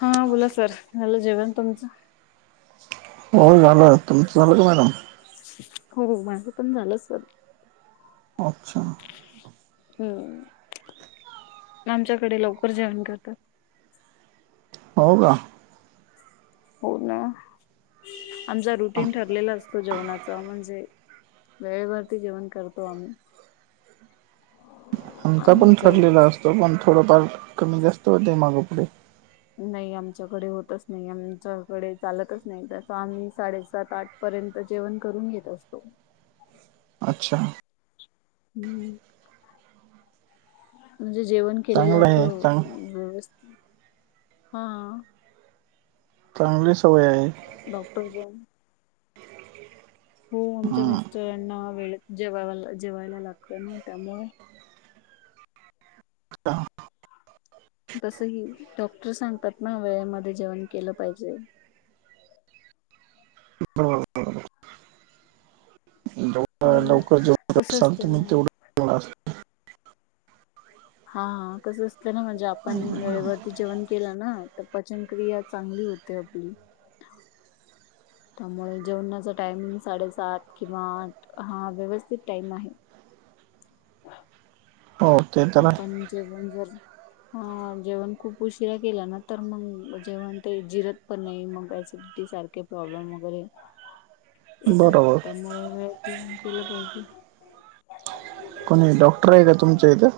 हा बोला सर झालं जेवण तुमचं हो झालं तुमचं झालं का मॅडम हो माझं पण झालंच अच्छा हम्म आमच्याकडे लवकर जेवण करतात हो का हो ना आमचा रुटीन ठरलेलाच तो जेवणाचा म्हणजे वेळेवरती जेवण करतो आम्ही आमचा पण आमचे ठरलेला असतो पण थोडंफार कमी जास्त होते मागं पुढे नाही आमच्याकडे होतच नाही आमच्याकडे चालतच नाही तस आम्ही साडेसात आठ पर्यंत जेवण करून घेत असतो अच्छा. हम् म्हणजे जेवण. केलेलं चांगलं आहे चांग आपलंस्थ हा. चांगली सवय आहे. डॉक्टर बण. हो आमच्या हम्म मिस्टरांना वेळेत जेवा जेवायला लागत ना त्यामुळे. अछा तस की डॉक्टर सांगतात ना वेळेमध्ये जेवण केलं पाहिजे रो ल हम्म. लवकर कसं असते जेवढलतु ना मही तेवढं चांगलं असेल हा कसं असतं ना म्हणजे आपण वेळेवरती जेवण केला ना तर पचनक्रिया चांगली होते आपली त्यामुळे जेवणाचा टायमिंग साडेसात किंवा आठ हा व्यवस्थित टाइम आहे ह. हो ते तरला. पण जे पण जर. ह जेवण खूप उशिरा केला ना तर मग जेवण ते जिर. पण नाही मग त्या सारखे प्रॉब्लेम वगैरे. हा [inaudible] येतात त्यामुळे व केलं पाहिजे. कोणी डॉक्टर आहे का तुमच्यां इथं.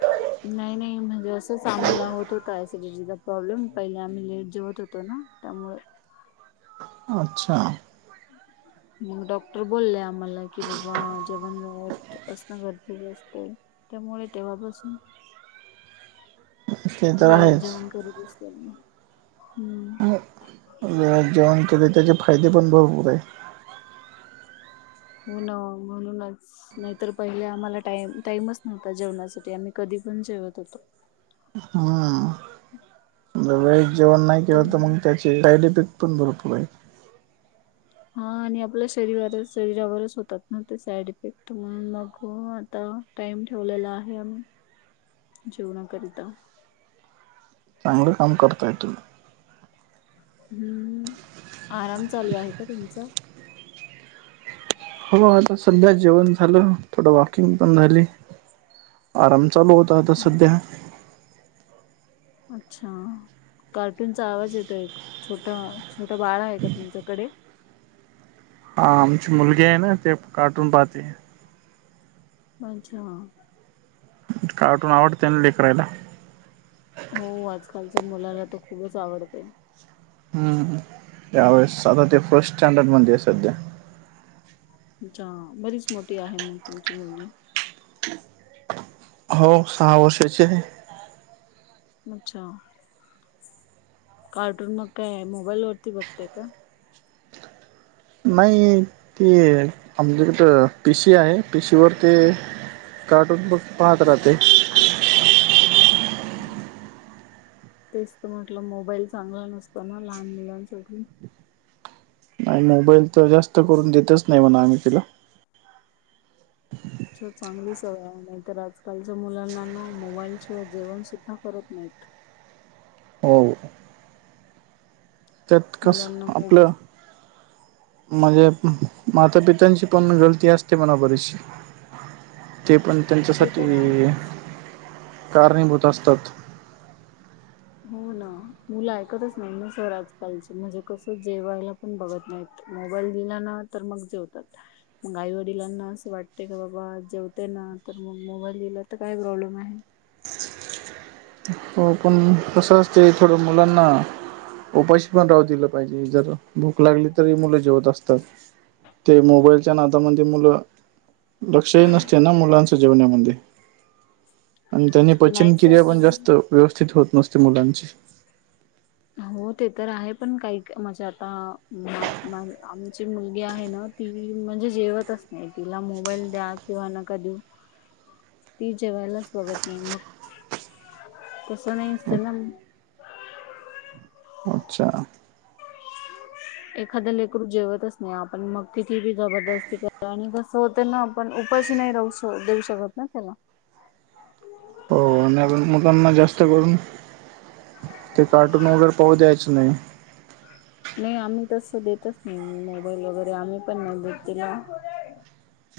ह [unintelligible] नाही नाही म्हणजे असंच आम्हाला होत होत सिडिटीचा प्रॉब्लेम पहिले आम्ही लेट जेवत होतो ना. त्यामुळेळ. अच्छा. ह [unintelligible] मग डॉक्टर बोलले आम्हाला की बाबा जेवण व्यायात असण गरजेच असते. त्यामुळे तेव्हापासून. ते तर वेळेत आहेच जेवन करीत असतेना हम्म. जेवण केले त्याचे फायदे पण भरपूर आहे. हो ना म्हणूनच. नाहीतर पहिले आम्हालाा टाइमच नव्हता जेवणासाठी आम्ही कधी पण जेवत होतो. हा [inaudible] वेळेत जेवण नाही केंवा तर त्यामुळे मग त्याचे साईड इफेक्ट पण भरपूर आहे. हा आणि आपल्या शरीराच शरीरावरच होतात ना ते साईड इफेक्ट म्हणून मग आता. टाइम ठेवलेला आहे आम्ही. [inaudible] जेव ना करीता. चांगलं काम करता येतील. हम्म आराम चालू आहे का तुमचा. हो आता सध्या जेवण झालं थोडं वॉकिंग पण झाली आराम चालू होत. तर आ तर म्हणलं सध्या. अच्छा. कार्टूनचा आवाज येतो एक छोट छोटं बाळा आहे का तुमच्याकडे. हा आमची मुलगी आहे ना ते कार्टून पाहते. अच्छा. कार्टून आवडते ना ले करायला. हो आजकालच्या मुलाला तर खूपच आवडते. हम्म त्यावेळेस सध ते फर्स्ट स्टँडर्ड मध्ये सध्या. ्छ बरीच मोठी आहे मग तुमची मुलगी. हो सहा वर्षाचे आहे. अच्छा. कार्टून मग काय मोबाईल वरती बघतेय का. नाही ती आमच्याकडें पीसी आहे पीसीवरर ते. कार्टून बघ पाहत राहते. तेच तर म्हटलं मोबाईल चांगला नसत ना लहान मुलांसाठी. आणि मोबाईल तर जास्त करून देतच नाही म्हणा आम्ही तिला. चांगली सवय आहे नाहीतर आजकालच्या मुलांना मोबाईल शिवा जेवण सुद्धा करत नाहीत. हो. त्यात मुलांना कसं आपलं. मोबाईल म्हणजे माता पित्यांची पण गलती असते मणा बरीचशी. ते पण ते तर आहे. त्यांच्यासाठी कारणीभूत असतात. हो ना. मुलं ऐकतच नाही ना सर आजकालची म्हणजे कसं जेवायला- - पण बघत नाहीत. मोबाईल दिला ना तर मग जेवतात. मग आई वडिलांना असं वाटते की बाबा जेवते ना. तर मग मोबाईल दिला तर काय प्रॉब्लेम हाय. हो पण कसं असतयं. थोडं मुलांना उपाशी पण राहू दिलं पाहिजे. जर भूक लागली तरी मुलं जेवत असतात. ते मोबाईलच्या नादामध्ये मुलं लक्षही नसते ना मुलांच्या जेवण्यामध्ये. आणि त्यांनी नाही पचन क्रिया पण जास्त सर व्यवस्थित होत नसते मुलांची. हो ते तर आहे पण काही माझे आता मा मा आमची मुलगी आहे ना - - ती म्हणजे जेवतच नाही. तिला मोबाईल द्या किंवा नका देऊ. [inaudible] ती जेवायलाच बघत नाही. मग तसं नाही असत ना. अच्छा. एखाद लेकरू जेवतच नाही. आपण मग किती जबरदस्ती करा आणि भ - - रताना पण उपाशी नाही राहू श देऊ शकत ना त्याला. हो. ना कारण मुलांना जास्त करून ते कार्टून वगैरे पाहू द्यायचं नाही. नाही. आम्ही तस देतच नाही. मोबाईल वगैरे आम्ही पण नाही देत तिला.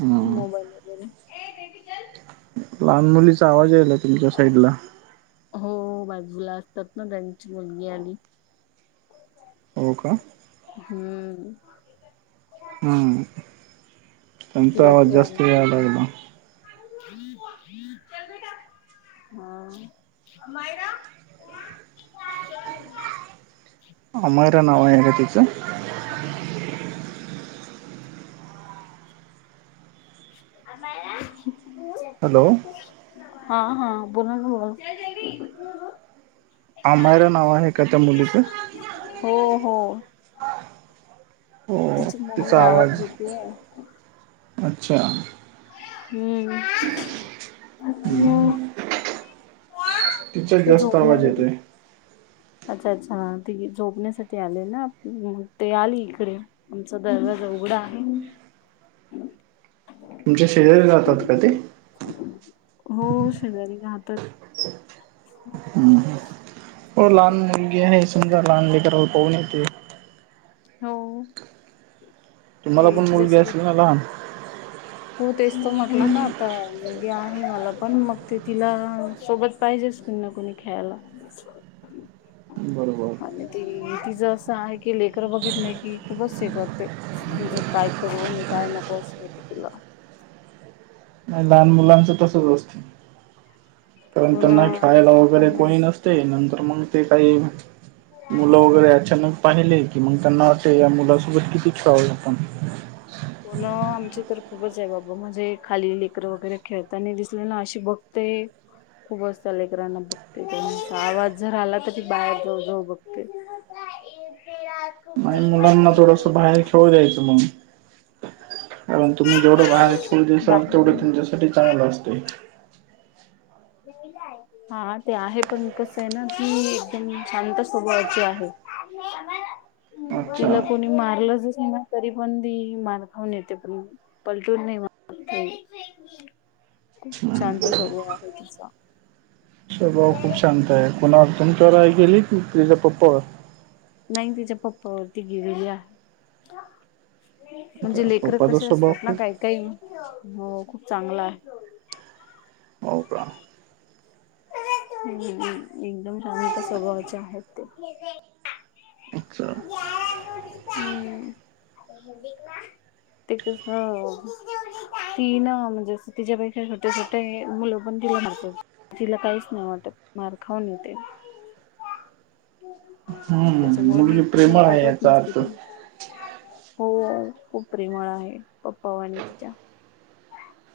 हम्म मोबाईल वगैरे. लहान मुलीचा आवाज यायला तुमच्या साईडला. हो बाजूला असतात ना त्यांची मुलगी आली. हो का. हम्म. हं. त्यांचा तिला आवाज जास्त खेळायला पाहिजे यालागलायं. [unintelligible] हा. [inaudible] अमयरा नाव आहे का तिचं? [inaudible] हॅलो. हा. हा. बोला ना [unintelligible] आम्हायरा नाव आहे का त्या मुलीचं? हो. हो. हो तिची मम्मी तिचा आवाज देतेय. अच्छा. हम्म. हम्म. तिचा ते जास्त आवाज झोपण्यावर येतोय. अच्छा, अच्छा. ती झोपण्यासाठी आले ना ते आली इकडे आमचा दरवाजा उघडा आहे. तुमच्या शेजारी राहतात का ते? हो शेजारी राहतात. हो लहान मुलगी आहे समजा लहानले कराला पाहून येते हो तुम्हाला ते पण मुलगी तिच्यासोबत असेल ना लहान हो तेच तर म्हटलं ना आता मगे आहे मला पण मग ते तिला सोबत पाहिजेच कुणी ना कुणी खेळायला. [inaudible] बरोबर आणि ती तिचं असं आहे की लेकर बघितले की खूपच हे करते. म्हणजे काय करू आणि काय नको असं होत तिला. लहान मुलांचं तसच असत कारण हो ना त्यांना खेळायला ऐकत वगैरे पण नाही कोणी नस तय. नंतर मग ते काही मुलं वगैरे अचानक पाहिले की मग त्यांना असं या मुलासोबत किती खेळावं आपण होना. आमची तर खूपच आहे बाबा म्हणजे खाली लेकरं वगैरे खेळताना दिसलीना अशी बघते. खूप असता लेकरांना बघते त्यांचा आवाज जर आला त बाहेर जाऊ जाऊ बघते. ते नाही मुलांना थोडस बाहेर खेळू दयचं मग कारण तुम्ही जेवढं बाहेर ेढ दिसाल तेवढं बाहेरून तुमच्यासाठी चांगलं असते. म काय हा ते आहे पण कस आहे ना ती एकदम शांत स्वभळाची आहे. अच्छा. तिला कोणी मारलंचस ना, तरी पण ती मारखाऊून येते पण पलटून नाही. खूप शांत स्वभाव आहे तिचा स्वभाव खूप शांत आहे. कुणावर तुमच्यावर गेली की तिचा पप्पावर नाही तिच्या पप्पावरती गेलेली आहे. म्हणजे लेकर पप्पाचा कसे स्वभाव असतात ना खूप काही काही हो खूप चांगलं आहे. हो का, एकदम शांत स्वभावाचे आहेत ते, अच्छा. जय [inaudible] ते कस ती ना म्हणजे तिच्यापै का होते, मुलं पण तिला म्हार तिला काहीच नाही वाटत मार खाऊन येते, हम्म त्याच्यामुळे मी मुलगी कुठे प्रेमळ आहे पाठवत याचा नसते अर्थ, तिला. हो खूप प्रेमळ आहे, पप्पावानि तिच्या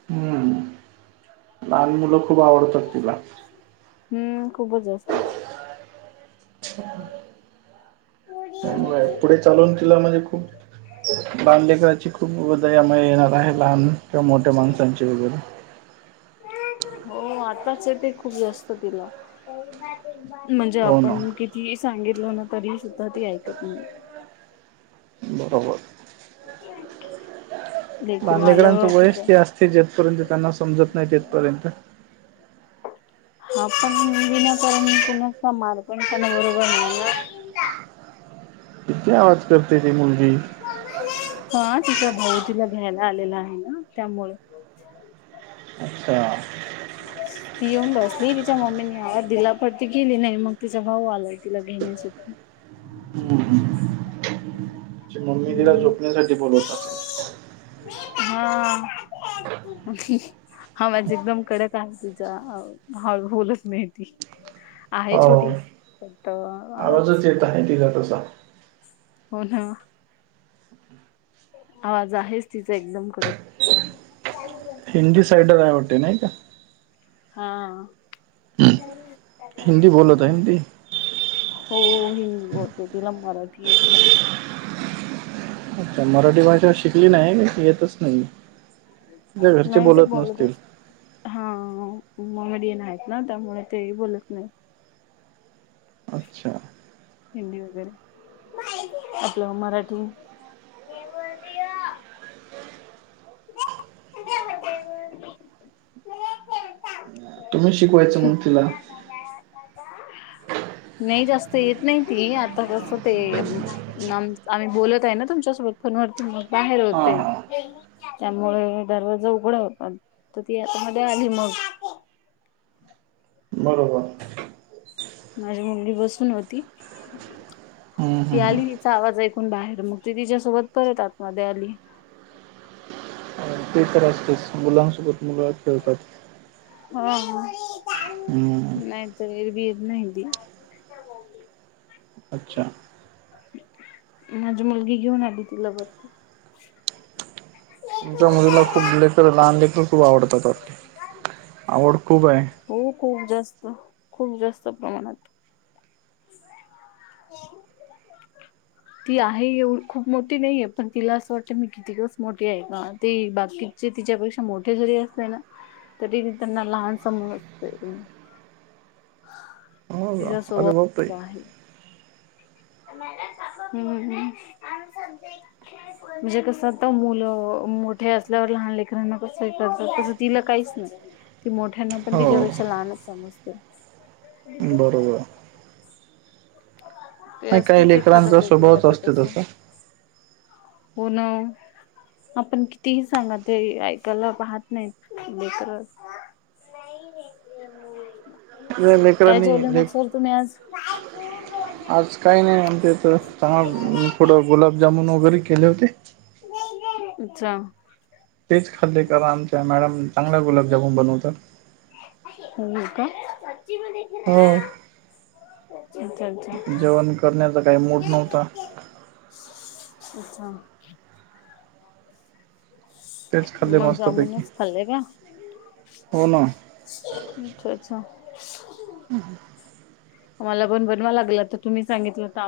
हम्म लहान मुलं खूप आवडतात तिला, हम्म खूपच जास्त पुडी उ त्यामुळे पुढे चालून तिला म्हणजे खूप लहान करायची खूप दया मायामुळे येणार आहे लहान किंवा मोठ्या माणसांचे वगैरे हो आताच ते खूप जास्त तिला म्हणजे हो आपण ना किती सांगितलं ना तरी सुद्धा ती ऐकत नाही. बरोबर. हो लानलेकरांचं वयस ते असते जथपर्यंत त्यांना समजत नाही तेथपर्यंत हा पण मुली ना करण कूणाचामार पण त्या बरोबर नाही. किती आवाज करते ती मुलगी, हा तिचा भाऊ तिला घ्यायला आलेला आहे ना त्यामुळे अच्छा ती येऊन बसली तिच्या मम्मीने आवाज दिला पणती केली नाही मग तिचा भाऊ आलाय तिला घेण्यासाठी हम्म हम हम् बोल हा हा माझी एकदम कडक आहे तिचा बोलत नाही ती आहे हो छोटी फक्त, आवाजच येत आहे तिचा तसा, हो ना आवाज आहेच तिचा एक्झम कडक हिंदी साईडर आवडते नाही का हा हिंदी बोलत आहे ना ती. हो हिंदी बोलतो तिला मराठी येत नाही अच्छा मराठी भाषा शिकली नाही येतच नाही तीच्या घरचे नाही ते बोलत नसतील बोलतच हा मोमेडियन आहेत ना त्यामुळे ते बोलत नाही अच्छा हिंदी वगैरे आपल् मराठी म्ह तुम्ही शिकवायच मग तिला नाही जास्त येत नाही ती आता कस ते नमआम्ही बोलत आहे ना तुमच्यासोबत फोनवरती मग बाहेर हा होतेय हा त्यामुळे दरवाजा उघडा होता तर ती आतामध्ये आली मग बरोबर माझी मुलगी बसून होती हम्म ती हम्म आली तिचा आवाज ऐकून बाहेर मग ती तिच्यासोबत परत आत मध्ये आली ते तर असतेच मुलांसोबत मुलं खेळतात हा हम्म नाहीत एरवी येत नाहीती अच्छा माझी मुलगी घेऊन आली तिला वरती तुमच्या मुलीला खूप लेकर लहान लेकर खूप आवडतात वाटतंआवड खूप आहे हो खूप जास्त खूप जास्त प्रमाणात तेन ती आहे एवढ खूप मोठी नाहीये पण तिला असं वाटतं मी कीतगमोठी आहे का तीबाकी जे तिच्यापेक्षा मोठे जरी असते ना तरी त्यांना लहान समोर असत ह तिच्या सोबतच आहे हम्म् [unintelligible] म्हणजे कसं तर मुलं मोठे असल्यावर लहान लेकरांना कसं तस तिला काहीच नाही ती मोठ्यांना पण हो तिच्यापेक्षा लहानच समजते बरोबर ते मग काही असतेच एखादं लेकरांचा लेकरू स्वभावच आता असते तसं पुन आपण कितीही सांगत ते ऐकायला पाहत नाही ललेकरच [unintelligible] या काय लेकरांनी जेवलं मग ले सर तुम्ही आज आज काही नाही आमच्या इथ चांग थोडं गुलाबजामुन वगैरे केले होते अच्छा तेच खाल्ले क आमच्या मॅडम चांगला गुलाबजामन बनवतात हम का ह अच्छा अच्छा जेवण करण्याचा काही मुड नव्हता अच्छा तेच खाल्ले मग मस्तपैकी जामुुनच खाल्ले का हो ना. अच्छा अच्छा हम हं मला बन बनवा लागलं तर तुम्ही सांगितलं